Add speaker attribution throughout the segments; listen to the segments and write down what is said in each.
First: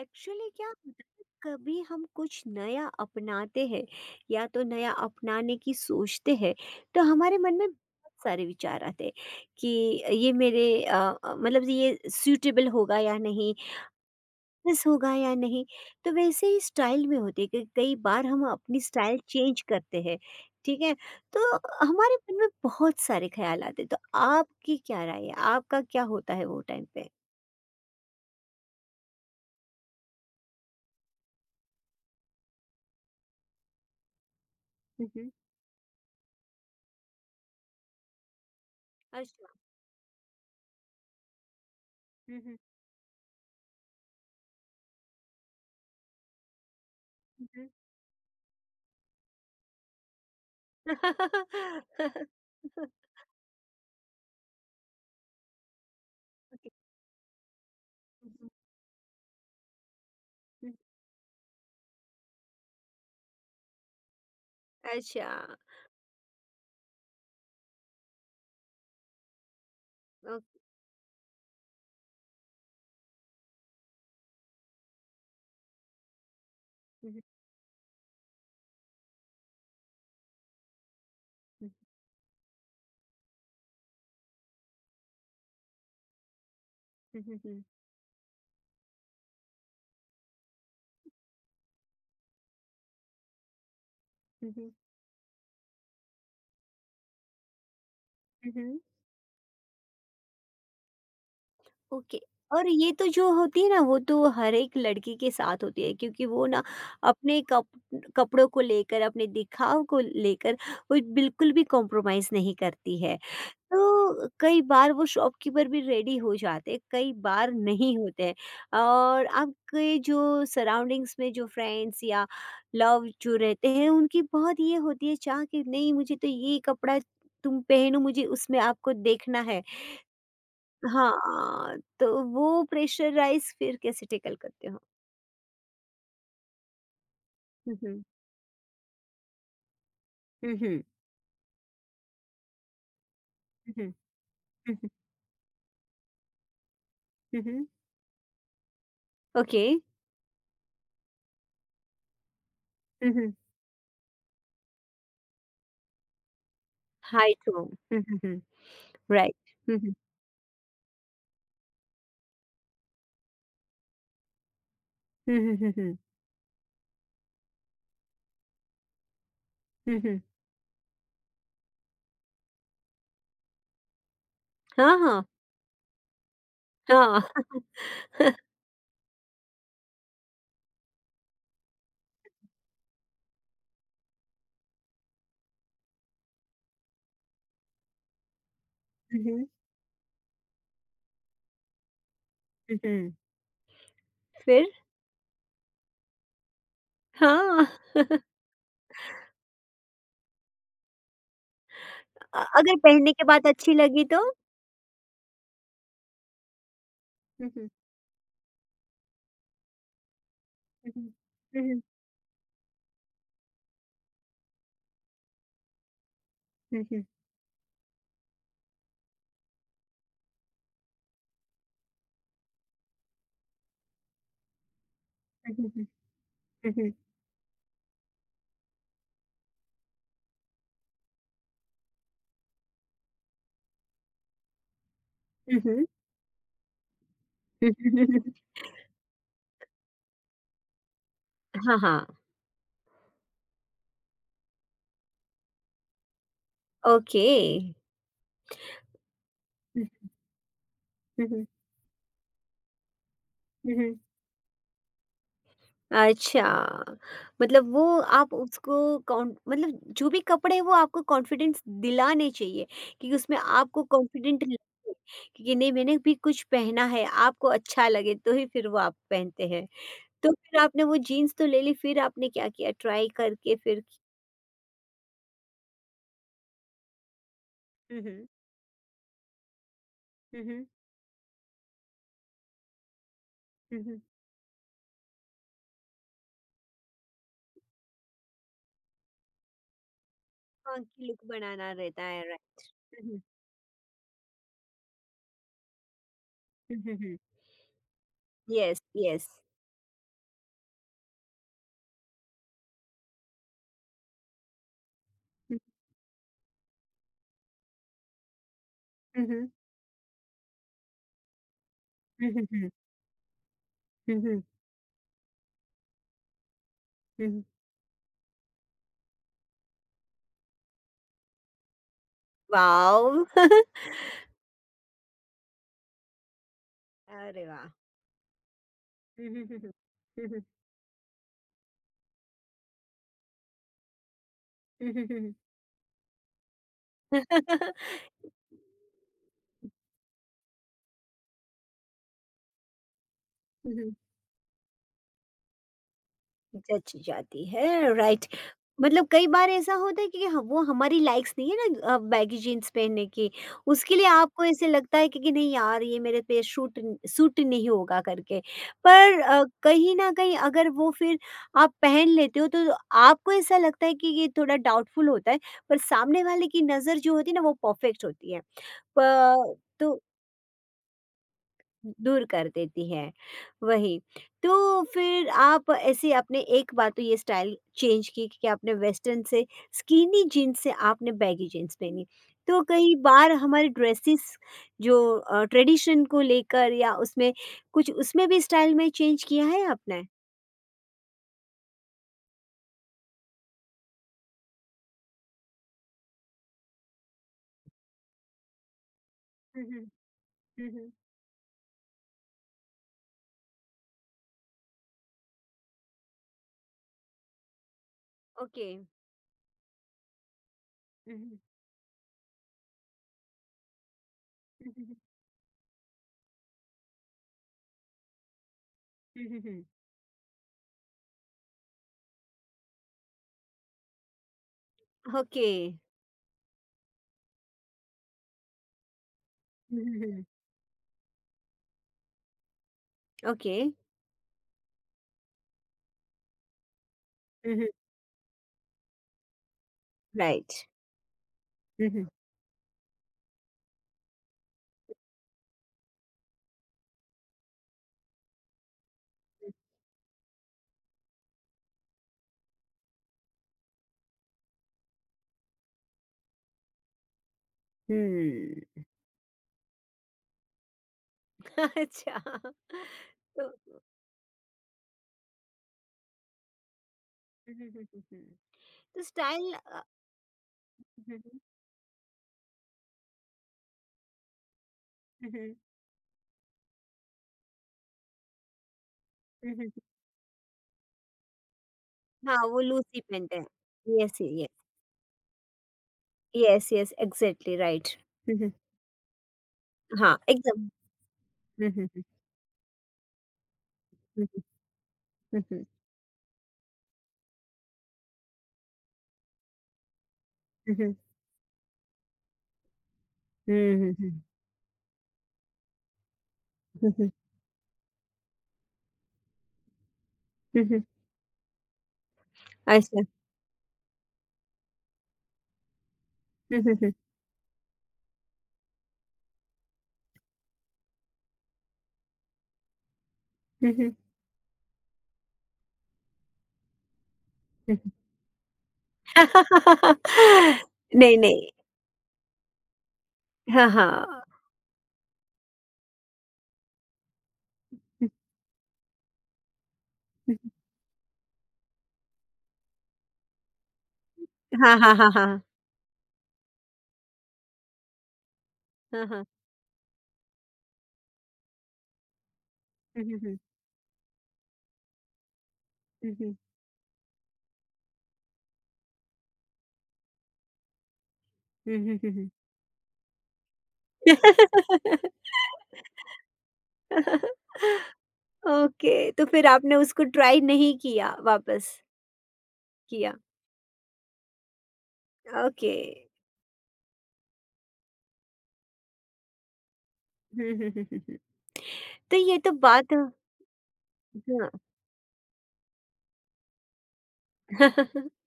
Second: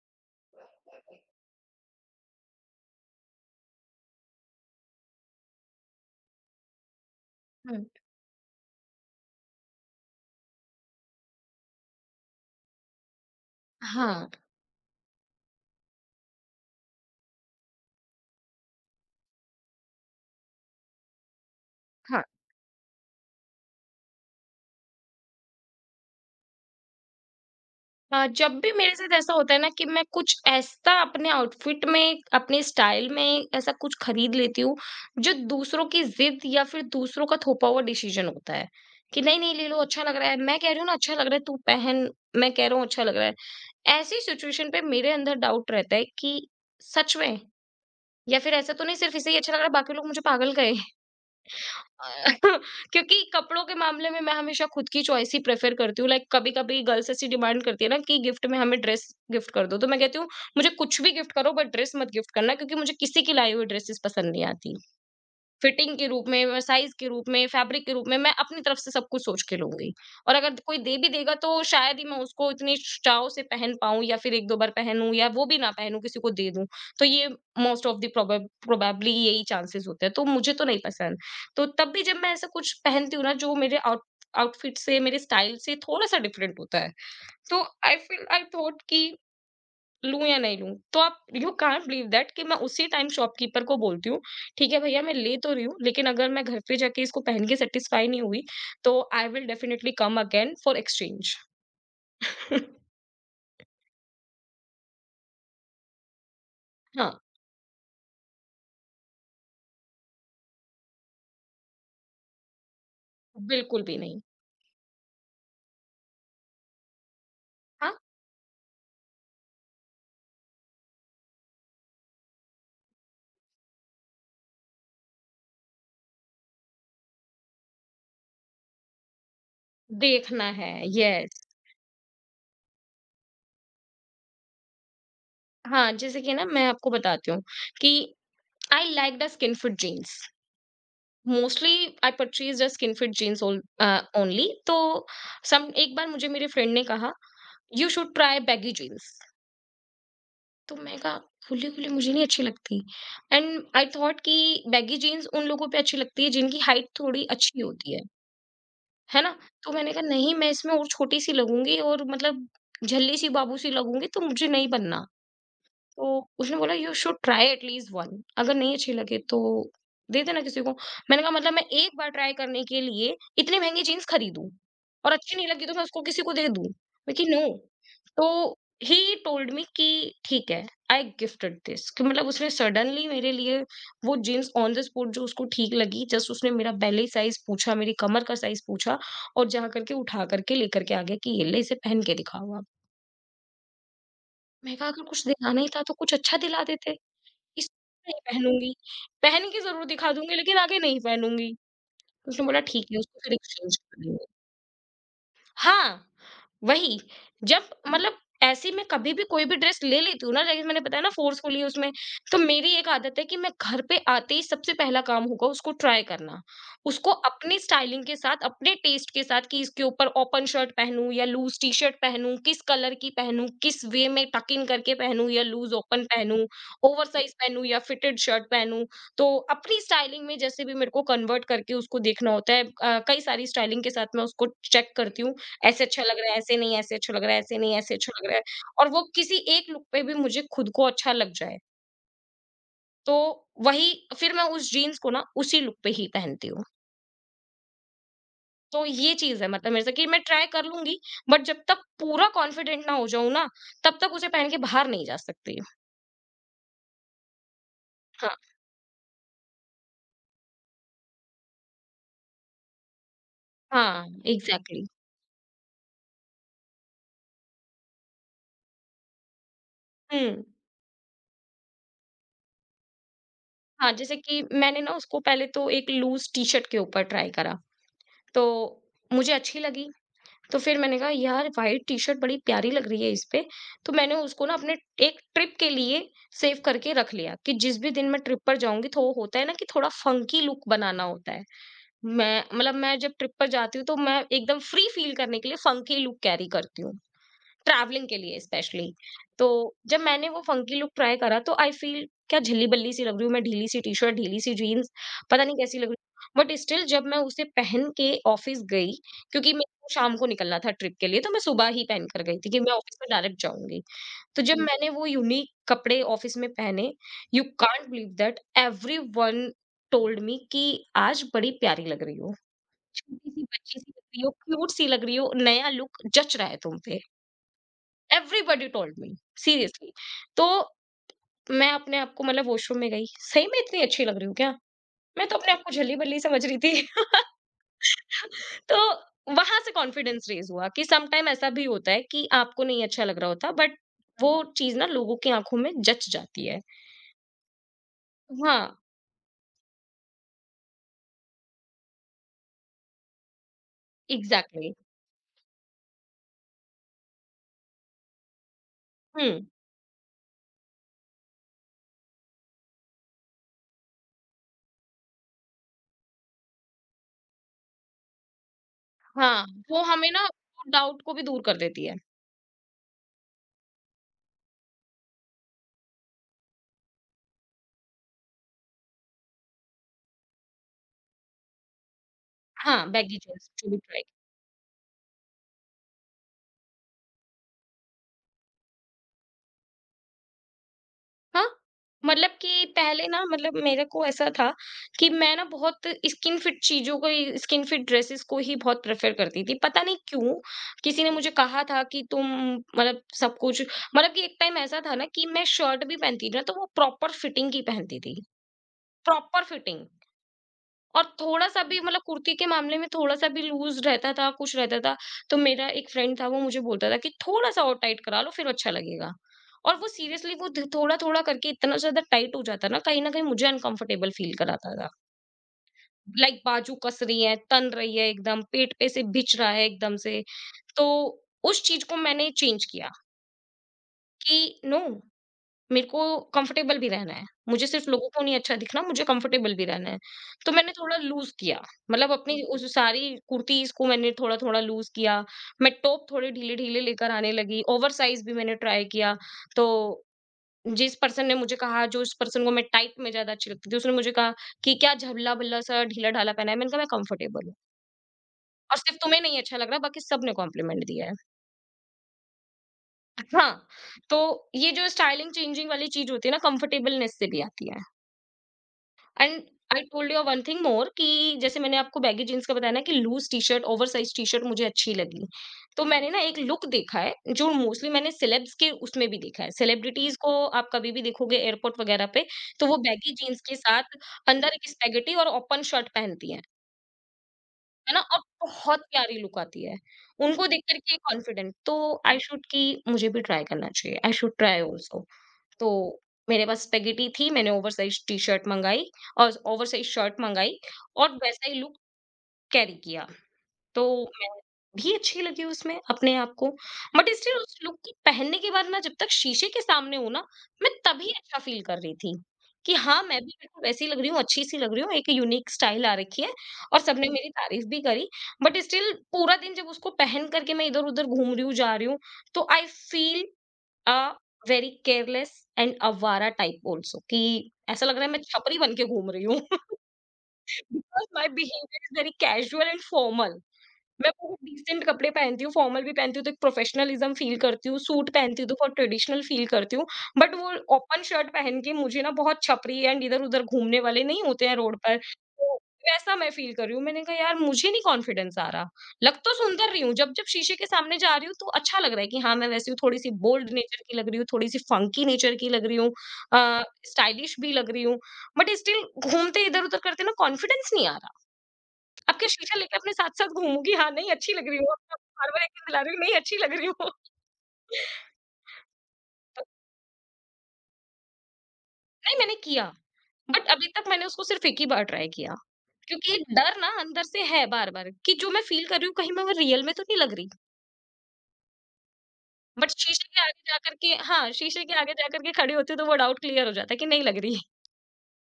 Speaker 1: Actually क्या होता है? कभी हम कुछ नया अपनाते हैं या तो नया अपनाने की सोचते हैं, तो हमारे मन में
Speaker 2: हुँ।
Speaker 1: बहुत सारे विचार आते हैं कि ये मेरे मतलब ये सूटेबल होगा या नहीं,
Speaker 2: हाँ,
Speaker 1: दिस होगा या नहीं। तो वैसे ही स्टाइल में होते हैं कि कई बार हम अपनी स्टाइल चेंज करते हैं, ठीक है? तो हमारे
Speaker 2: हाँ।
Speaker 1: मन में बहुत सारे ख्याल आते हैं, तो आपकी क्या राय है? आपका क्या होता है वो टाइम पे?
Speaker 2: जब भी मेरे साथ ऐसा होता है ना कि मैं कुछ ऐसा अपने आउटफिट में, अपने स्टाइल में ऐसा कुछ खरीद लेती हूँ,
Speaker 1: हम्म हम्म,
Speaker 2: जो दूसरों की ज़िद या फिर दूसरों का थोपा हुआ डिसीज़न होता है, कि
Speaker 1: अच्छा।
Speaker 2: नहीं-नहीं ले लो अच्छा लग रहा है, मैं कह रही हूँ ना अच्छा लग रहा है तू पहन, मैं
Speaker 1: हम्म
Speaker 2: कह रहा हूँ अच्छा लग रहा है। ऐसी सिचुएशन पे मेरे अंदर डाउट रहता है कि सच में?
Speaker 1: हम्म।
Speaker 2: या फिर ऐसा तो नहीं सिर्फ़ इसे ही अच्छा लग रहा है, बाकी लोग मुझे पागल कहें? क्योंकि कपड़ों के मामले में मैं हमेशा खुद की चॉइस ही प्रेफर करती हूँ। Like
Speaker 1: okay.
Speaker 2: कभी-कभी गर्ल्स ऐसी डिमांड करती है ना कि
Speaker 1: हुँ,
Speaker 2: गिफ्ट
Speaker 1: हुँ,
Speaker 2: में हमें ड्रेस गिफ्ट कर दो, तो मैं कहती हूँ मुझे
Speaker 1: हुँ।
Speaker 2: कुछ भी गिफ्ट करो बट ड्रेस मत गिफ्ट करना, क्योंकि मुझे किसी की लाई हुई ड्रेसेस पसंद नहीं आती।
Speaker 1: अच्छा,
Speaker 2: फिटिंग के रूप में, साइज़ के रूप में, फैब्रिक के रूप में, मैं अपनी तरफ से सब कुछ सोच के लूँगी। और
Speaker 1: ओके।
Speaker 2: अगर कोई दे भी देगा तो शायद ही मैं उसको इतनी चाव से पहन पाऊँ, या फिर 1-2 बार पहनूँ, या वो भी ना पहनूँ, किसी को दे दूँ। तो
Speaker 1: हुँ, हुँ,
Speaker 2: ये मोस्ट ऑफ द प्रोबेबली यही चांसेज़ होते हैं, तो मुझे तो नहीं पसंद। तो तब भी जब मैं ऐसा कुछ पहनती हूँ ना जो मेरे आउटफिट से, मेरे स्टाइल से थोड़ा-सा डिफरेंट होता है,
Speaker 1: हुँ, हुँ,
Speaker 2: तो
Speaker 1: हुँ,
Speaker 2: आई फील आई थॉट कि लूँ या नहीं लूँ? तो आप, यू कांट बिलीव दैट कि मैं उसी टाइम शॉपकीपर को बोलती हूँ,
Speaker 1: हुँ, हुँ,
Speaker 2: ठीक है भैया मैं ले तो रही हूँ, लेकिन अगर मैं घर पे जाके इसको पहन के सैटिस्फाई नहीं हुई,
Speaker 1: हुँ, हुँ,
Speaker 2: तो I will definitely come again for exchange.
Speaker 1: Okay. और ये तो जो होती है ना, वो तो हर एक लड़की के साथ होती है, क्योंकि वो ना
Speaker 2: हाँ,
Speaker 1: अपने कप कपड़ों को लेकर, अपने दिखाव को लेकर वो बिल्कुल भी कॉम्प्रोमाइज़ नहीं करती है।
Speaker 2: बिल्कुल भी नहीं।
Speaker 1: तो कई बार वो शॉपकीपर भी रेडी हो जाते हैं, कई बार
Speaker 2: हाँ,
Speaker 1: नहीं होते हैं। और आपके जो सराउंडिंग्स में जो फ्रेंड्स या लव जो रहते हैं, उनकी बहुत ये होती है चाह कि नहीं, मुझे तो ये कपड़ा तुम पहनो, मुझे उसमें आपको देखना है।
Speaker 2: देखना है, येस।
Speaker 1: हाँ, तो वो प्रेशराइज़ फिर कैसे टैकल करते हो?
Speaker 2: हाँ, जैसे कि ना मैं आपको बताती हूँ
Speaker 1: हुँ,
Speaker 2: कि
Speaker 1: हुँ।
Speaker 2: I like the skin fit jeans.
Speaker 1: हुँ, हुँ।
Speaker 2: Mostly I purchase the skin fit jeans
Speaker 1: हुँ, हुँ।
Speaker 2: ओनली।
Speaker 1: हुँ,
Speaker 2: तो
Speaker 1: हुँ।
Speaker 2: सम, एक बार मुझे मेरे फ्रेंड ने कहा,
Speaker 1: हुँ, हुँ।
Speaker 2: "You should try baggy jeans."
Speaker 1: Okay.
Speaker 2: तो मैंने कहा खुली-खुली मुझे नहीं अच्छी लगती।
Speaker 1: हुँ, हुँ।
Speaker 2: एंड आई थॉट कि बैगी जीन्स उन लोगों पे अच्छी लगती है जिनकी हाइट थोड़ी
Speaker 1: हाय
Speaker 2: अच्छी
Speaker 1: टोन
Speaker 2: होती
Speaker 1: हुँ, हुँ, हुँ।
Speaker 2: है ना?
Speaker 1: राइट।
Speaker 2: तो
Speaker 1: हुँ,
Speaker 2: मैंने
Speaker 1: हुँ।
Speaker 2: कहा नहीं मैं इसमें और छोटी-सी लगूँगी और मतलब झल्ली-सी बाबू-सी लगूँगी, तो मुझे नहीं बनना।
Speaker 1: हुँ, हुँ, हुँ, हुँ।
Speaker 2: तो उसने बोला you should try at least one, अगर नहीं अच्छी लगे तो
Speaker 1: हुँ,
Speaker 2: दे
Speaker 1: हुँ।
Speaker 2: देना किसी को। मैंने कहा मतलब मैं एक बार ट्राई करने के लिए इतनी महँगी जीन्स खरीदूँ
Speaker 1: हाँ,
Speaker 2: और
Speaker 1: हाँ।
Speaker 2: अच्छी नहीं लगी तो मैं उसको किसी को दे दूँ? मैं कि
Speaker 1: हाँ।
Speaker 2: नो। तो ही टोल्ड मी कि ठीक है, आई गिफ्टेड दिस, कि मतलब उसने सडनली मेरे लिए वो जीन्स ऑन द स्पॉट जो उसको ठीक लगी, जस्ट उसने मेरा बेली साइज़ पूछा, मेरी कमर का साइज़ पूछा
Speaker 1: हुँ, हुँ।
Speaker 2: और जा करके उठा करके लेकर के आ गया कि ये ले इसे पहन के दिखाओ आप।
Speaker 1: हुँ, हुँ। फिर?
Speaker 2: मैंने कहा अगर कुछ दिखाना ही था तो कुछ अच्छा दिला देते।
Speaker 1: हाँ।
Speaker 2: इस नहीं पहनूँगी, पहन के ज़रूर दिखा दूँगी लेकिन आगे नहीं पहनूँगी। तो उसने बोला
Speaker 1: अगर
Speaker 2: ठीक है
Speaker 1: पहनने
Speaker 2: उसको
Speaker 1: के
Speaker 2: फिर
Speaker 1: बाद अच्छी
Speaker 2: एक्सचेंज कर
Speaker 1: लगी तो?
Speaker 2: देंगे। हाँ, वही।
Speaker 1: हुँ,
Speaker 2: जब
Speaker 1: हुँ।
Speaker 2: मतलब ऐसे मैं कभी भी कोई भी ड्रेस ले लेती हूँ ना, जैसे मैंने बताया
Speaker 1: हुँ,
Speaker 2: ना, फोर्सफुली
Speaker 1: हुँ।
Speaker 2: उसमें, तो मेरी एक आदत है कि मैं घर पे आते ही सबसे पहला काम होगा उसको ट्राई करना।
Speaker 1: हुँ, हुँ।
Speaker 2: उसको अपनी स्टाइलिंग के साथ, अपने टेस्ट के साथ कि इसके ऊपर ओपन शर्ट पहनूँ या लूज़ टी-शर्ट पहनूँ, किस कलर की पहनूँ, किस वे में टक इन करके पहनूँ या
Speaker 1: हुँ, हुँ।
Speaker 2: लूज़
Speaker 1: हुँ,
Speaker 2: ओपन पहनूँ,
Speaker 1: हुँ, हुँ।
Speaker 2: ओवरसाइज़ पहनूँ या फिटेड शर्ट पहनूँ। तो अपनी स्टाइलिंग में जैसे भी मेरे को कन्वर्ट करके उसको देखना होता है। कई सारी स्टाइलिंग के साथ मैं उसको चेक करती हूँ,
Speaker 1: हुँ,
Speaker 2: ऐसे
Speaker 1: हुँ।
Speaker 2: अच्छा लग रहा है, ऐसे नहीं, ऐसे अच्छा लग रहा है, ऐसे
Speaker 1: हुँ,
Speaker 2: नहीं, ऐसे अच्छा लग
Speaker 1: हुँ।
Speaker 2: रहा है। और वो किसी एक लुक पे भी मुझे खुद को अच्छा लग जाए,
Speaker 1: हाँ, हाँ।
Speaker 2: तो वही, फिर मैं उस जीन्स को ना उसी लुक पे ही पहनती हूँ।
Speaker 1: ओके।
Speaker 2: तो ये चीज़ है मतलब मेरे
Speaker 1: हुँ,
Speaker 2: साथ कि मैं ट्राई कर लूँगी
Speaker 1: हुँ,
Speaker 2: बट
Speaker 1: हुँ।
Speaker 2: जब तक पूरा कॉन्फिडेंट ना हो जाऊँ ना,
Speaker 1: हुँ, हुँ।
Speaker 2: तब तक उसे पहन के बाहर नहीं जा सकती।
Speaker 1: अच्छा। मतलब वो आप
Speaker 2: हाँ,
Speaker 1: उसको कॉन मतलब जो भी कपड़े हैं वो आपको कॉन्फिडेंस दिलाने चाहिए, क्योंकि उसमें आपको
Speaker 2: हाँ,
Speaker 1: कॉन्फिडेंट लगे,
Speaker 2: एग्ज़ैक्टली।
Speaker 1: क्योंकि नहीं मैंने भी कुछ पहना है, आपको अच्छा लगे तो ही फिर वो आप पहनते हैं।
Speaker 2: हुँ।
Speaker 1: तो फिर आपने वो जीन्स तो ले ली, फिर आपने क्या किया? ट्राई करके फिर?
Speaker 2: हाँ, जैसे कि मैंने ना उसको पहले तो एक लूज़ टी-शर्ट के ऊपर ट्राई करा,
Speaker 1: हुँ, हुँ।
Speaker 2: तो मुझे अच्छी लगी।
Speaker 1: हुँ,
Speaker 2: तो
Speaker 1: हुँ।
Speaker 2: फिर मैंने कहा यार व्हाइट टी-शर्ट बड़ी प्यारी लग रही है इस पे।
Speaker 1: हुँ,
Speaker 2: तो
Speaker 1: हुँ।
Speaker 2: मैंने उसको ना अपने एक ट्रिप के लिए सेव करके रख लिया कि जिस भी दिन मैं ट्रिप पर जाऊँगी, तो वो होता है ना कि थोड़ा फंकी लुक बनाना
Speaker 1: फंकी लुक
Speaker 2: होता है।
Speaker 1: बनाना रहता है,
Speaker 2: मैं
Speaker 1: राइट?
Speaker 2: मतलब मैं
Speaker 1: हुँ,
Speaker 2: जब
Speaker 1: हुँ।
Speaker 2: ट्रिप पर जाती हूँ तो मैं एकदम फ्री फ़ील करने के लिए फंकी लुक कैरी
Speaker 1: हुँ,
Speaker 2: करती
Speaker 1: हुँ,
Speaker 2: हूँ।
Speaker 1: हुँ।
Speaker 2: ट्रैवलिंग के लिए
Speaker 1: यस,
Speaker 2: स्पेशली।
Speaker 1: यस।
Speaker 2: तो जब मैंने वो फंकी लुक ट्राई करा, तो आई फ़ील क्या झिल्ली-बल्ली सी लग रही हूँ मैं, ढीली सी टी-शर्ट, ढीली सी जीन्स, पता नहीं
Speaker 1: हुँ,
Speaker 2: कैसी लग रही हूँ। बट स्टिल जब मैं उसे पहन के ऑफ़िस गई,
Speaker 1: हुँ, हुँ।
Speaker 2: क्योंकि मेरे को शाम को निकलना था ट्रिप के लिए, तो मैं सुबह ही पहन कर
Speaker 1: हुँ,
Speaker 2: गई
Speaker 1: हुँ,
Speaker 2: थी कि
Speaker 1: हुँ।
Speaker 2: मैं ऑफ़िस में डायरेक्ट जाऊँगी।
Speaker 1: हुँ,
Speaker 2: तो
Speaker 1: हुँ।
Speaker 2: जब मैंने वो यूनिक कपड़े ऑफ़िस में पहने,
Speaker 1: hmm,
Speaker 2: you
Speaker 1: hmm.
Speaker 2: Can't believe that everyone told me कि आज बड़ी प्यारी लग रही हो।
Speaker 1: वॉव!
Speaker 2: छोटी-सी बच्ची सी लग रही हो, क्यूट सी लग रही हो, नया लुक जच रहा है तुम पे।
Speaker 1: अरे वाह!
Speaker 2: एवरीबॉडी टोल्ड मी
Speaker 1: हुँ, हुँ, हुँ, हुँ।
Speaker 2: सीरियसली।
Speaker 1: हुँ, हुँ।
Speaker 2: तो मैं अपने आप को, मतलब वॉशरूम में गई सही में इतनी अच्छी लग रही हूँ क्या,
Speaker 1: हुँ, हुँ, हुँ, हुँ। हुँ,
Speaker 2: मैं
Speaker 1: हुँ।
Speaker 2: तो अपने आप को झल्ली-बल्ली समझ रही थी। तो वहां से कॉन्फिडेंस रेज हुआ कि सम टाइम ऐसा भी होता है कि आपको नहीं अच्छा लग रहा होता, बट वो चीज ना लोगों की आंखों में जच जाती है।
Speaker 1: जच जाती है, राइट।
Speaker 2: हाँ,
Speaker 1: मतलब कई बार ऐसा होता है कि हम, वो हमारी लाइक्स नहीं है ना बैगी जीन्स पहनने की, उसके लिए आपको ऐसे
Speaker 2: एग्जैक्टली।
Speaker 1: लगता है कि नहीं यार ये मेरे पे शूट सूट नहीं होगा करके। पर
Speaker 2: हम्म।
Speaker 1: कहीं ना कहीं अगर वो फिर आप पहन लेते हो तो आपको ऐसा लगता है कि ये थोड़ा डाउटफुल होता है, पर सामने वाले की नज़र जो होती है ना वो परफेक्ट होती है।
Speaker 2: हाँ, वो
Speaker 1: तो
Speaker 2: हमें ना डाउट को भी दूर कर देती है।
Speaker 1: दूर कर देती है, वही। तो फिर आप ऐसे, आपने एक बार तो ये स्टाइल चेंज की कि आपने वेस्टर्न से स्किनी जीन्स से आपने बैगी जीन्स पहनी। तो
Speaker 2: हाँ,
Speaker 1: कई
Speaker 2: बैगी
Speaker 1: बार
Speaker 2: जींस।
Speaker 1: हमारे ड्रेसेस जो ट्रेडिशन को लेकर या उसमें, कुछ उसमें भी स्टाइल में चेंज किया है आपने?
Speaker 2: हाँ, मतलब कि पहले ना, मतलब मेरे को ऐसा था कि मैं ना बहुत स्किन फिट चीज़ों को ही, स्किन फिट ड्रेसेस को ही बहुत प्रेफ़र करती थी।
Speaker 1: हुँ, हुँ।
Speaker 2: पता नहीं क्यों?
Speaker 1: हुँ, हुँ।
Speaker 2: किसी ने मुझे कहा था कि तुम, मतलब सब कुछ, मतलब कि एक टाइम ऐसा था ना कि मैं शर्ट भी पहनती थी ना तो वो प्रॉपर फिटिंग की पहनती थी,
Speaker 1: ओके।
Speaker 2: Proper fitting. और
Speaker 1: हुँ, हुँ।
Speaker 2: थोड़ा-सा भी, मतलब कुर्ती के मामले में थोड़ा-सा भी लूज़ रहता था, कुछ
Speaker 1: हुँ,
Speaker 2: रहता
Speaker 1: हुँ,
Speaker 2: था,
Speaker 1: हुँ।
Speaker 2: तो मेरा एक फ्रेंड था, वो मुझे बोलता था कि थोड़ा-सा और टाइट करा लो, फिर अच्छा लगेगा।
Speaker 1: हुँ, हुँ,
Speaker 2: और वो सीरियसली, वो ध थोड़ा-थोड़ा करके इतना ज़्यादा टाइट हो जाता ना, कहीं न कहीं मुझे अनकंफर्टेबल फील कराता था।
Speaker 1: हुँ। ओके।
Speaker 2: लाइक बाजू कस रही है, तन रही है एकदम, पेट पे से बिछ रहा है
Speaker 1: हुँ,
Speaker 2: एकदम
Speaker 1: हुँ,
Speaker 2: से।
Speaker 1: हुँ।
Speaker 2: तो उस चीज़ को मैंने चेंज किया
Speaker 1: ओके।
Speaker 2: कि नो, मेरे को कंफर्टेबल भी रहना है।
Speaker 1: हुँ,
Speaker 2: मुझे
Speaker 1: हुँ।
Speaker 2: सिर्फ़ लोगों को नहीं अच्छा दिखना, मुझे कंफर्टेबल भी रहना है। तो
Speaker 1: राइट।
Speaker 2: मैंने थोड़ा लूज़ किया,
Speaker 1: हुँ, हुँ,
Speaker 2: मतलब अपनी उस सारी कुर्तीज़ को मैंने थोड़ा-थोड़ा लूज़ किया। मैं टॉप थोड़े ढीले-ढीले लेकर आने लगी, ओवरसाइज़ भी मैंने ट्राई किया।
Speaker 1: हुँ।
Speaker 2: तो जिस पर्सन ने मुझे कहा, जो उस पर्सन को मैं टाइट में ज़्यादा अच्छी लगती थी, उसने मुझे कहा कि क्या झल्ला-बल्ला सा ढीला-ढाला पहना है। मैंने कहा मैं कंफर्टेबल हूँ, और
Speaker 1: हुँ।
Speaker 2: सिर्फ़ तुम्हें नहीं अच्छा लग रहा, बाकी सबने कॉम्प्लिमेंट दिया है।
Speaker 1: अच्छा। तो
Speaker 2: हाँ, तो ये जो स्टाइलिंग चेंजिंग वाली चीज़ होती है ना, कंफर्टेबलनेस से भी
Speaker 1: हुँ,
Speaker 2: आती
Speaker 1: हुँ,
Speaker 2: है।
Speaker 1: हुँ, हुँ, हुँ। तो
Speaker 2: and
Speaker 1: style
Speaker 2: I told you one thing more
Speaker 1: hmm,
Speaker 2: कि,
Speaker 1: हुँ,
Speaker 2: जैसे मैंने आपको बैगी जीन्स का बताया ना, कि loose T shirt, oversize T shirt मुझे अच्छी लगी।
Speaker 1: हुँ, हुँ,
Speaker 2: तो मैंने ना एक लुक देखा है, जो मोस्टली मैंने सेलेब्स के उसमें भी देखा है,
Speaker 1: हुँ, हुँ।
Speaker 2: सेलिब्रिटीज को आप कभी भी देखोगे एयरपोर्ट वगैरह पे,
Speaker 1: हाँ, वो
Speaker 2: तो वो
Speaker 1: लूज़ी
Speaker 2: बैगी
Speaker 1: पैंट
Speaker 2: जीन्स
Speaker 1: है।
Speaker 2: के साथ
Speaker 1: येस, येस,
Speaker 2: अंदर एक स्पेगेटी और ओपन शर्ट पहनती है
Speaker 1: येस, येस, एग्ज़ैक्टली राइट।
Speaker 2: है ना? और
Speaker 1: हुँ, हुँ।
Speaker 2: बहुत प्यारी लुक आती है
Speaker 1: हाँ,
Speaker 2: उनको देख
Speaker 1: एकदम।
Speaker 2: करके। कॉन्फिडेंट,
Speaker 1: हुँ,
Speaker 2: तो
Speaker 1: हुँ, हुँ,
Speaker 2: आई शुड, की मुझे भी ट्राई करना चाहिए, I
Speaker 1: hmm,
Speaker 2: should
Speaker 1: hmm,
Speaker 2: try also.
Speaker 1: Hmm, हुँ,
Speaker 2: तो मेरे पास स्पेगेटी थी, मैंने ओवरसाइज़ टी-शर्ट मँगाई और ओवरसाइज़ शर्ट मँगाई,
Speaker 1: हुँ, हुँ,
Speaker 2: और वैसा ही लुक कैरी किया।
Speaker 1: हुँ,
Speaker 2: तो
Speaker 1: हुँ,
Speaker 2: मैं भी अच्छी लगी उसमें अपने आप को, बट
Speaker 1: हुँ,
Speaker 2: स्टिल उस लुक के पहनने के बाद ना, जब तक शीशे के सामने हूँ ना,
Speaker 1: हुँ,
Speaker 2: मैं
Speaker 1: हुँ,
Speaker 2: तभी अच्छा फ़ील कर रही थी कि हाँ,
Speaker 1: अच्छा।
Speaker 2: मैं भी बिल्कुल वैसी लग रही हूँ, अच्छी-सी लग रही हूँ, एक यूनिक स्टाइल आ रखी है।
Speaker 1: हुँ, हुँ,
Speaker 2: और
Speaker 1: हुँ,
Speaker 2: सबने मेरी तारीफ़ भी करी। बट स्टिल पूरा दिन जब उसको पहन कर के मैं इधर-उधर घूम रही हूँ, जा रही हूँ, तो I feel
Speaker 1: hmm, hmm,
Speaker 2: uh, very careless and आवारा टाइप आल्सो कि
Speaker 1: हुँ,
Speaker 2: ऐसा
Speaker 1: हुँ।
Speaker 2: लग रहा है मैं छपरी बन के घूम रही हूँ। बिकॉज़
Speaker 1: नहीं,
Speaker 2: माय
Speaker 1: नहीं।
Speaker 2: Behaviour is very casual and formal.
Speaker 1: हाँ,
Speaker 2: मैं
Speaker 1: हाँ।
Speaker 2: बहुत डिसेंट कपड़े पहनती हूँ, फॉर्मल भी पहनती हूँ तो एक प्रोफेशनलिज़्म फ़ील करती हूँ,
Speaker 1: हुँ,
Speaker 2: सूट पहनती हूँ तो बहुत ट्रेडिशनल फ़ील करती हूँ। बट
Speaker 1: हुँ,
Speaker 2: वो ओपन शर्ट पहन के, मुझे ना बहुत छपरी एंड इधर-उधर घूमने वाले नहीं होते हैं रोड
Speaker 1: हाँ, हाँ,
Speaker 2: पर,
Speaker 1: हाँ, हाँ।
Speaker 2: तो वैसा मैं फ़ील कर रही हूँ। मैंने कहा यार मुझे नहीं कॉन्फिडेंस आ रहा,
Speaker 1: हाँ,
Speaker 2: लग
Speaker 1: हाँ।
Speaker 2: तो सुंदर रही हूँ, जब-जब शीशे के सामने जा रही हूँ तो अच्छा लग रहा है कि हाँ, मैं वैसी हूँ,
Speaker 1: हुँ,
Speaker 2: थोड़ी-सी
Speaker 1: हुँ, हुँ,
Speaker 2: बोल्ड नेचर की लग रही हूँ, थोड़ी-सी फंकी नेचर की लग रही हूँ,
Speaker 1: हुँ, हुँ,
Speaker 2: अ, स्टाइलिश भी लग रही हूँ। बट स्टिल घूमते इधर-उधर करते ना कॉन्फिडेंस नहीं आ रहा।
Speaker 1: हुँ, हुँ, हुँ,
Speaker 2: आपके
Speaker 1: हुँ।
Speaker 2: शीशा लेके अपने साथ-साथ घूमूँगी, हाँ, नहीं अच्छी लग रही हो, अपने आप को बार-बार एक ही दिला रही हूँ, नहीं अच्छी लग रही हो।
Speaker 1: ओके, तो
Speaker 2: तो
Speaker 1: फिर आपने उसको ट्राई नहीं किया, वापस
Speaker 2: नहीं मैंने किया,
Speaker 1: किया?
Speaker 2: बट अभी तक मैंने उसको सिर्फ़ एक ही बार ट्राई किया,
Speaker 1: ओके।
Speaker 2: क्योंकि एक डर ना अंदर से है बार-बार कि जो मैं फ़ील कर रही हूँ कहीं मैं वो रियल में तो नहीं लग रही।
Speaker 1: हुँ, हुँ, हुँ, हुँ, हुँ। तो ये तो
Speaker 2: बट
Speaker 1: बात,
Speaker 2: शीशे के आगे जाकर के हाँ,
Speaker 1: हाँ।
Speaker 2: शीशे के आगे जाकर के खड़ी होती हूँ तो वो डाउट क्लियर हो जाता है कि नहीं लग रही है।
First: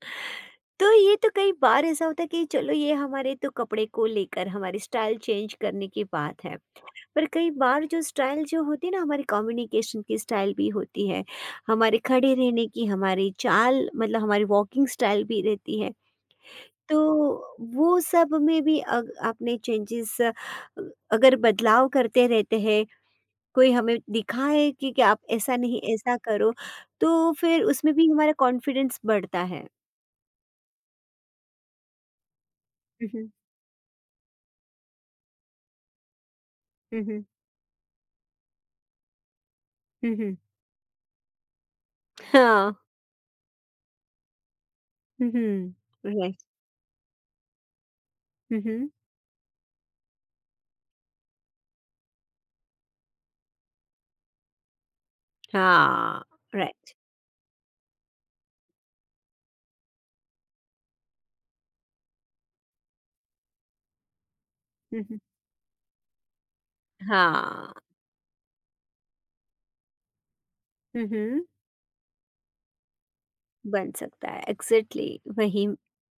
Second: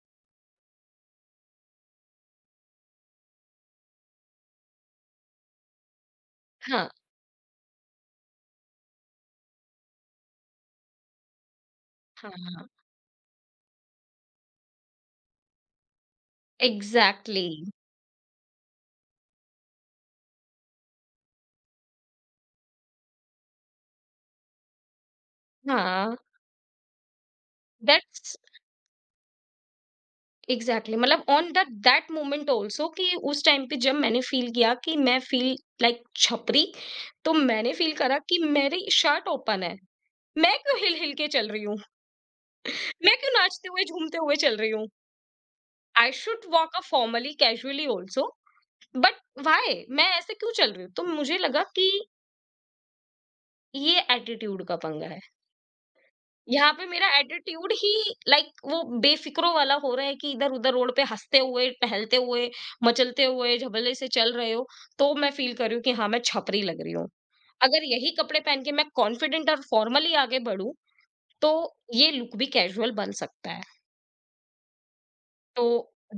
Speaker 1: तो ये तो कई बार ऐसा होता है कि चलो, ये हमारे तो कपड़े को लेकर हमारी स्टाइल चेंज करने की बात है।
Speaker 2: हाँ,
Speaker 1: पर कई बार जो स्टाइल जो होती है ना, हमारी कम्युनिकेशन की स्टाइल भी होती है, हमारे
Speaker 2: हाँ,
Speaker 1: खड़े रहने
Speaker 2: हाँ।
Speaker 1: की, हमारी चाल मतलब हमारी वॉकिंग स्टाइल भी रहती है।
Speaker 2: एग्ज़ैक्टली।
Speaker 1: तो वो सब में भी अग आपने चेंजेस अगर बदलाव करते रहते हैं, कोई हमें दिखाए कि आप ऐसा नहीं,
Speaker 2: हाँ,
Speaker 1: ऐसा करो, तो फिर उसमें भी हमारा
Speaker 2: दैट्स
Speaker 1: कॉन्फिडेंस बढ़ता है।
Speaker 2: एग्जैक्टली मतलब on that that moment also कि
Speaker 1: हुँ, हुँ।
Speaker 2: उस टाइम पे जब मैंने फील किया कि मैं फील लाइक छपरी,
Speaker 1: हुँ, हुँ।
Speaker 2: तो मैंने फील करा कि मेरी शर्ट ओपन है,
Speaker 1: हुँ, हुँ।
Speaker 2: मैं क्यों हिल हिल के चल रही हूँ,
Speaker 1: हाँ।
Speaker 2: मैं क्यों नाचते हुए झूमते हुए चल रही हूँ।
Speaker 1: Hmm, hmm.
Speaker 2: I
Speaker 1: right.
Speaker 2: Should walk a formally casually also.
Speaker 1: Hmm, hmm.
Speaker 2: But why मैं ऐसे क्यों चल रही हूँ तो मुझे लगा कि ये एटीट्यूड का पंगा है।
Speaker 1: हाँ,
Speaker 2: यहाँ पे
Speaker 1: राइट।
Speaker 2: मेरा एटीट्यूड ही लाइक वो बेफिक्रो वाला हो रहा है कि इधर-उधर रोड पे हँसते हुए, टहलते हुए, मचलते हुए, झबले से चल रहे हो,
Speaker 1: हुँ,
Speaker 2: तो
Speaker 1: हुँ।
Speaker 2: मैं फील कर रही हूँ कि हाँ, मैं छपरी लग रही हूँ।
Speaker 1: हाँ।
Speaker 2: अगर यही कपड़े पहन के मैं कॉन्फिडेंट और फॉर्मली आगे बढ़ूँ,
Speaker 1: हुँ, हुँ।
Speaker 2: तो ये लुक भी कैजुअल बन सकता है।
Speaker 1: बन सकता है, एग्ज़ैक्टली
Speaker 2: तो
Speaker 1: वही।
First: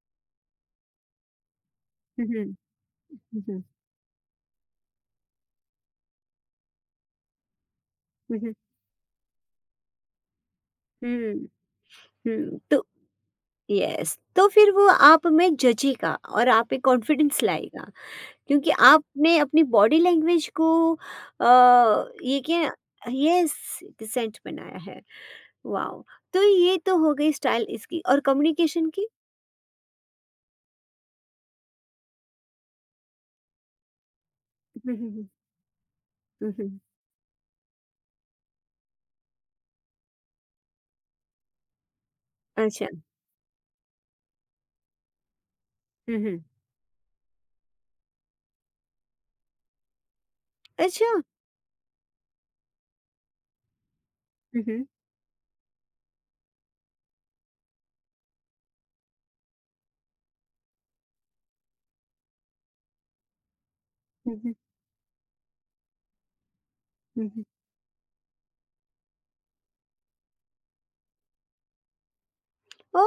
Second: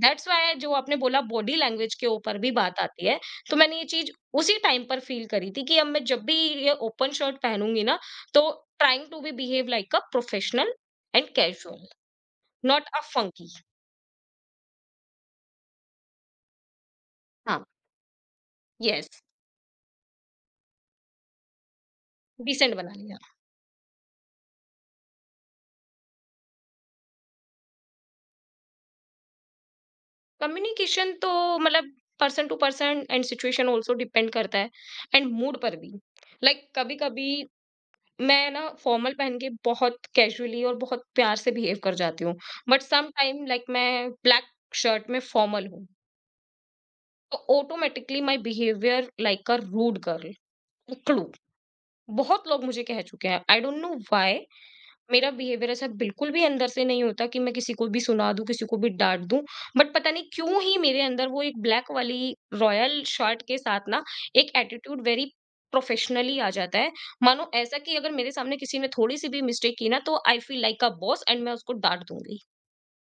Speaker 2: दैट्स व्हाई जो आपने बोला बॉडी लैंग्वेज के
Speaker 1: हुँ,
Speaker 2: ऊपर
Speaker 1: हुँ।
Speaker 2: भी बात आती है,
Speaker 1: हुँ,
Speaker 2: तो
Speaker 1: हुँ।
Speaker 2: मैंने ये चीज़ उसी टाइम पर फील करी थी कि अब मैं जब भी ये ओपन शर्ट पहनूँगी ना,
Speaker 1: हुँ,
Speaker 2: तो
Speaker 1: hmm.
Speaker 2: Trying to be behave like a professional and
Speaker 1: hmm,
Speaker 2: casual.
Speaker 1: Hmm. तो
Speaker 2: नॉट अ फंकी।
Speaker 1: यस, तो फिर वो आप में जचेगा और आप में कॉन्फिडेंस
Speaker 2: हाँ।
Speaker 1: लाएगा, क्योंकि
Speaker 2: यस,
Speaker 1: आपने अपनी बॉडी लैंग्वेज को अ, ये क्या,
Speaker 2: डिसेंट बना लिया।
Speaker 1: यस डिसेंट बनाया है। वाओ! तो ये तो हो गई स्टाइल इसकी और कम्युनिकेशन की।
Speaker 2: कम्युनिकेशन तो मतलब person to person and situation also depend करता है,
Speaker 1: हम्म, हम्म,
Speaker 2: एंड मूड पर भी,
Speaker 1: हम्म,
Speaker 2: लाइक
Speaker 1: हम्म,
Speaker 2: कभी कभी मैं ना फॉर्मल पहन के बहुत कैजुअली और बहुत प्यार से बिहेव कर जाती हूँ। बट
Speaker 1: अच्छा।
Speaker 2: सम टाइम लाइक मैं ब्लैक शर्ट में फॉर्मल हूँ,
Speaker 1: हम्म, हम्म,
Speaker 2: तो automatically my behaviour like a rude girl,
Speaker 1: अच्छा।
Speaker 2: उकड़ू। बहुत लोग मुझे कह चुके हैं, आई डोंट नो वाई।
Speaker 1: हम्म,
Speaker 2: मेरा बिहेवियर ऐसा बिल्कुल भी अंदर से नहीं होता कि मैं किसी को भी सुना दूं, किसी को भी डांट दूं। बट पता नहीं क्यों ही मेरे अंदर वो एक ब्लैक वाली रॉयल शर्ट के साथ ना एक
Speaker 1: हम्म,
Speaker 2: एटीट्यूड वेरी प्रोफेशनली आ जाता है,
Speaker 1: हम्म,
Speaker 2: मानो ऐसा कि अगर मेरे सामने किसी ने थोड़ी सी भी मिस्टेक की ना तो I feel like a boss and मैं उसको डांट दूंगी
Speaker 1: ओ।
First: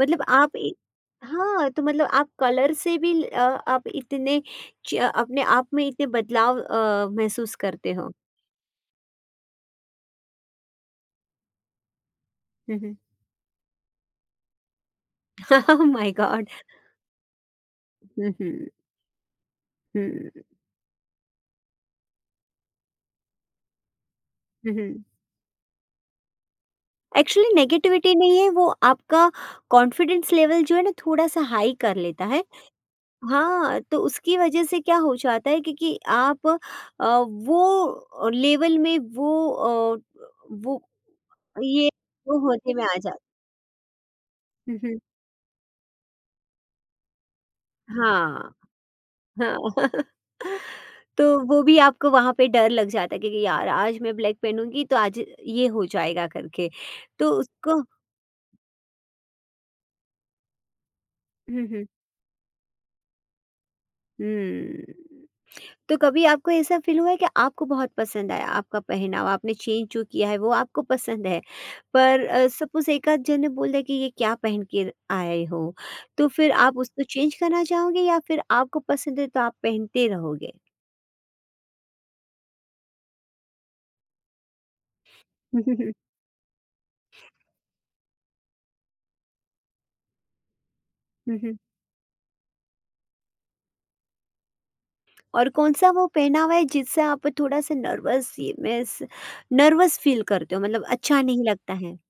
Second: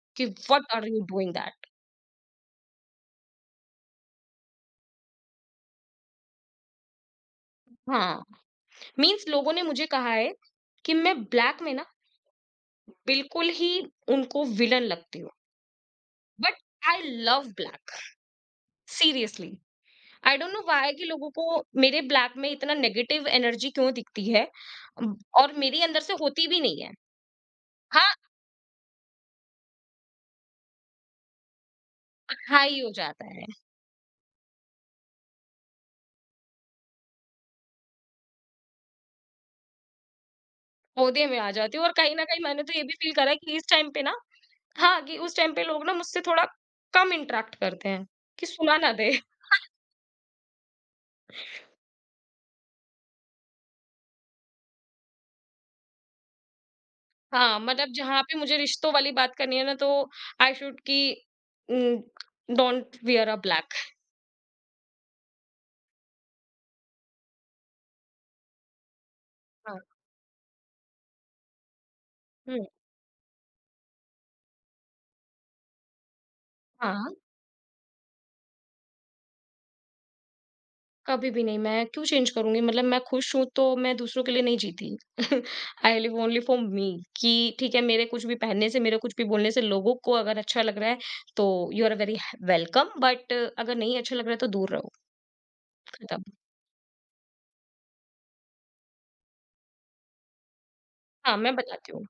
Speaker 1: मतलब
Speaker 2: कि
Speaker 1: आप
Speaker 2: what are you doing that.
Speaker 1: हाँ, तो मतलब आप कलर से भी आप इतने अपने आप में इतने बदलाव महसूस करते हो?
Speaker 2: हाँ, मींस लोगों ने मुझे कहा है कि मैं ब्लैक में ना
Speaker 1: हम्म,
Speaker 2: बिल्कुल ही उनको विलन लगती हूँ।
Speaker 1: Oh my God!
Speaker 2: But I love black,
Speaker 1: hmm,
Speaker 2: seriously. I
Speaker 1: hmm,
Speaker 2: don't know why कि लोगों को मेरे ब्लैक में इतना नेगेटिव एनर्जी क्यों दिखती है,
Speaker 1: हुँ, हुँ।
Speaker 2: अम, और मेरी अंदर से होती भी नहीं है।
Speaker 1: एक्चुअली
Speaker 2: हाँ,
Speaker 1: नेगेटिविटी नहीं है, वो आपका कॉन्फिडेंस लेवल जो है ना थोड़ा-सा हाई कर लेता है।
Speaker 2: हाई हो जाता है,
Speaker 1: हाँ, तो उसकी वजह से क्या हो जाता है क्योंकि आप अ, वो लेवल में वो वो
Speaker 2: पौधे में आ जाती हूँ,
Speaker 1: ये
Speaker 2: और कहीं ना
Speaker 1: वो
Speaker 2: कहीं मैंने तो
Speaker 1: होने
Speaker 2: ये
Speaker 1: में
Speaker 2: भी
Speaker 1: आ जा,
Speaker 2: फील करा है कि इस टाइम पे ना,
Speaker 1: हुँ, हुँ।
Speaker 2: हाँ, कि उस टाइम पे लोग ना मुझसे थोड़ा कम इंटरेक्ट करते हैं कि
Speaker 1: हाँ,
Speaker 2: सुना ना दे।
Speaker 1: हाँ। तो वो भी आपको वहाँ पे डर लग जाता है, क्योंकि यार आज मैं ब्लैक पहनूँगी तो आज ये हो जाएगा करके। तो
Speaker 2: हाँ,
Speaker 1: उसको
Speaker 2: मतलब जहाँ पे मुझे रिश्तों वाली बात करनी है ना तो आई शुड की
Speaker 1: hmm, hmm,
Speaker 2: don't wear a black.
Speaker 1: Hmm. तो कभी आपको ऐसा फ़ील हुआ है कि आपको बहुत पसंद आया, आपका पहनावा आपने
Speaker 2: हाँ।
Speaker 1: चेंज जो किया है वो आपको पसंद है। पर
Speaker 2: हम्म,
Speaker 1: सपोज़ एक आध जन ने बोल दिया कि ये क्या पहन के आए हो? तो फिर आप उसको
Speaker 2: हाँ,
Speaker 1: चेंज करना चाहोगे या फिर आपको पसंद है तो आप पहनते रहोगे?
Speaker 2: कभी भी नहीं, मैं क्यों चेंज करूँगी? मतलब मैं खुश हूँ तो मैं दूसरों के लिए नहीं जीती।
Speaker 1: Hmm, hmm, hmm.
Speaker 2: I live only for me, कि ठीक है, मेरे कुछ भी पहनने से, मेरे कुछ भी बोलने से लोगों को अगर अच्छा लग रहा है
Speaker 1: हुँ,
Speaker 2: तो
Speaker 1: hmm.
Speaker 2: You are very welcome, but अगर नहीं अच्छा लग रहा है तो दूर रहो,
Speaker 1: और कौन-सा वो
Speaker 2: खत्म।
Speaker 1: पहनावा है जिससे आप थोड़ा-सा नर्वस मीन्स नर्वस फ़ील करते हो, मतलब अच्छा
Speaker 2: हाँ,
Speaker 1: नहीं
Speaker 2: मैं
Speaker 1: लगता
Speaker 2: बताती
Speaker 1: है?
Speaker 2: हूँ।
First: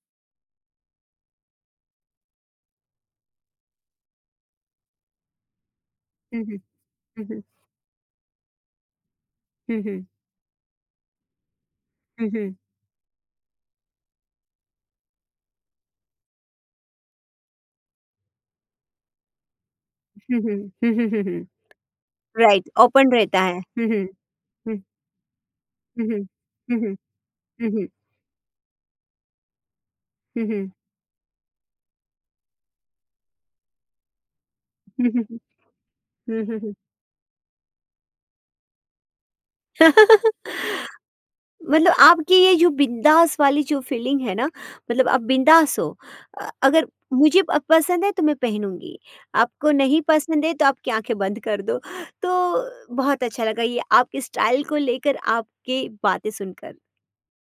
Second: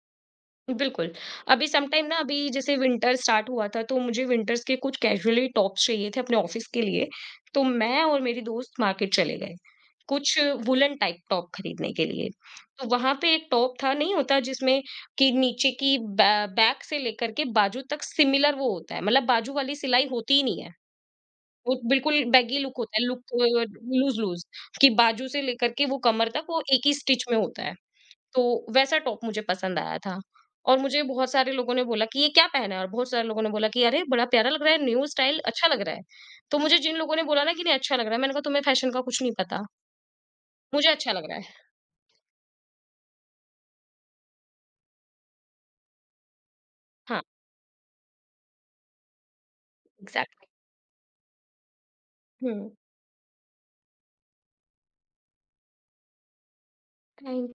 Speaker 2: बिल्कुल। अभी सम टाइम ना अभी जैसे विंटर स्टार्ट हुआ था तो मुझे विंटर्स के कुछ कैज़ुअली टॉप्स चाहिए थे अपने
Speaker 1: हुँ, हुँ।
Speaker 2: ऑफ़िस के लिए।
Speaker 1: हुँ, हुँ।
Speaker 2: तो मैं और मेरी दोस्त मार्केट चले गए,
Speaker 1: हुँ, हुँ।
Speaker 2: कुछ वूलन टाइप टॉप खरीदने के लिए।
Speaker 1: हुँ, हुँ।
Speaker 2: तो वहाँ पे एक टॉप था, नहीं होता जिसमें कि नीचे की बै बैक से लेकर के बाजू तक सिमिलर वो होता है, मतलब बाजू वाली सिलाई होती
Speaker 1: हुँ,
Speaker 2: ही
Speaker 1: हुँ।
Speaker 2: नहीं है।
Speaker 1: हुँ, हुँ, हुँ, हुँ।
Speaker 2: वो बिल्कुल बैगी
Speaker 1: राइट,
Speaker 2: लुक होता है,
Speaker 1: ओपन रहता है।
Speaker 2: Look
Speaker 1: hmm, hmm.
Speaker 2: Loose loose,
Speaker 1: hmm.
Speaker 2: कि बाजू से लेकर के वो
Speaker 1: हुँ, हुँ।
Speaker 2: कमर तक वो
Speaker 1: हुँ,
Speaker 2: एक ही
Speaker 1: हुँ।
Speaker 2: स्टिच में होता
Speaker 1: हुँ,
Speaker 2: है।
Speaker 1: हुँ।
Speaker 2: तो वैसा टॉप मुझे पसंद आया था,
Speaker 1: हुँ, हुँ,
Speaker 2: और मुझे बहुत सारे लोगों ने बोला कि ये क्या पहना है, और बहुत सारे लोगों ने बोला कि अरे बड़ा प्यारा लग रहा है, न्यू
Speaker 1: हुँ, हुँ।
Speaker 2: स्टाइल अच्छा लग रहा है।
Speaker 1: हुँ,
Speaker 2: तो
Speaker 1: हुँ, हुँ।
Speaker 2: मुझे जिन लोगों ने बोला ना कि नहीं अच्छा लग रहा है, मैंने कहा तुम्हें फैशन का कुछ नहीं पता, मुझे अच्छा लग रहा है।
Speaker 1: मतलब आपकी ये जो बिंदास वाली जो फ़ीलिंग है ना, मतलब आप बिंदास हो। अगर
Speaker 2: हाँ,
Speaker 1: मुझे प पसंद है तो मैं पहनूँगी, आपको नहीं पसंद
Speaker 2: एग्जैक्टली।
Speaker 1: है तो आपकी आँखें बंद कर दो।
Speaker 2: हम्म,
Speaker 1: तो बहुत अच्छा लगा ये, आपके स्टाइल को लेकर आपकी बातें सुनकर।
Speaker 2: थैंक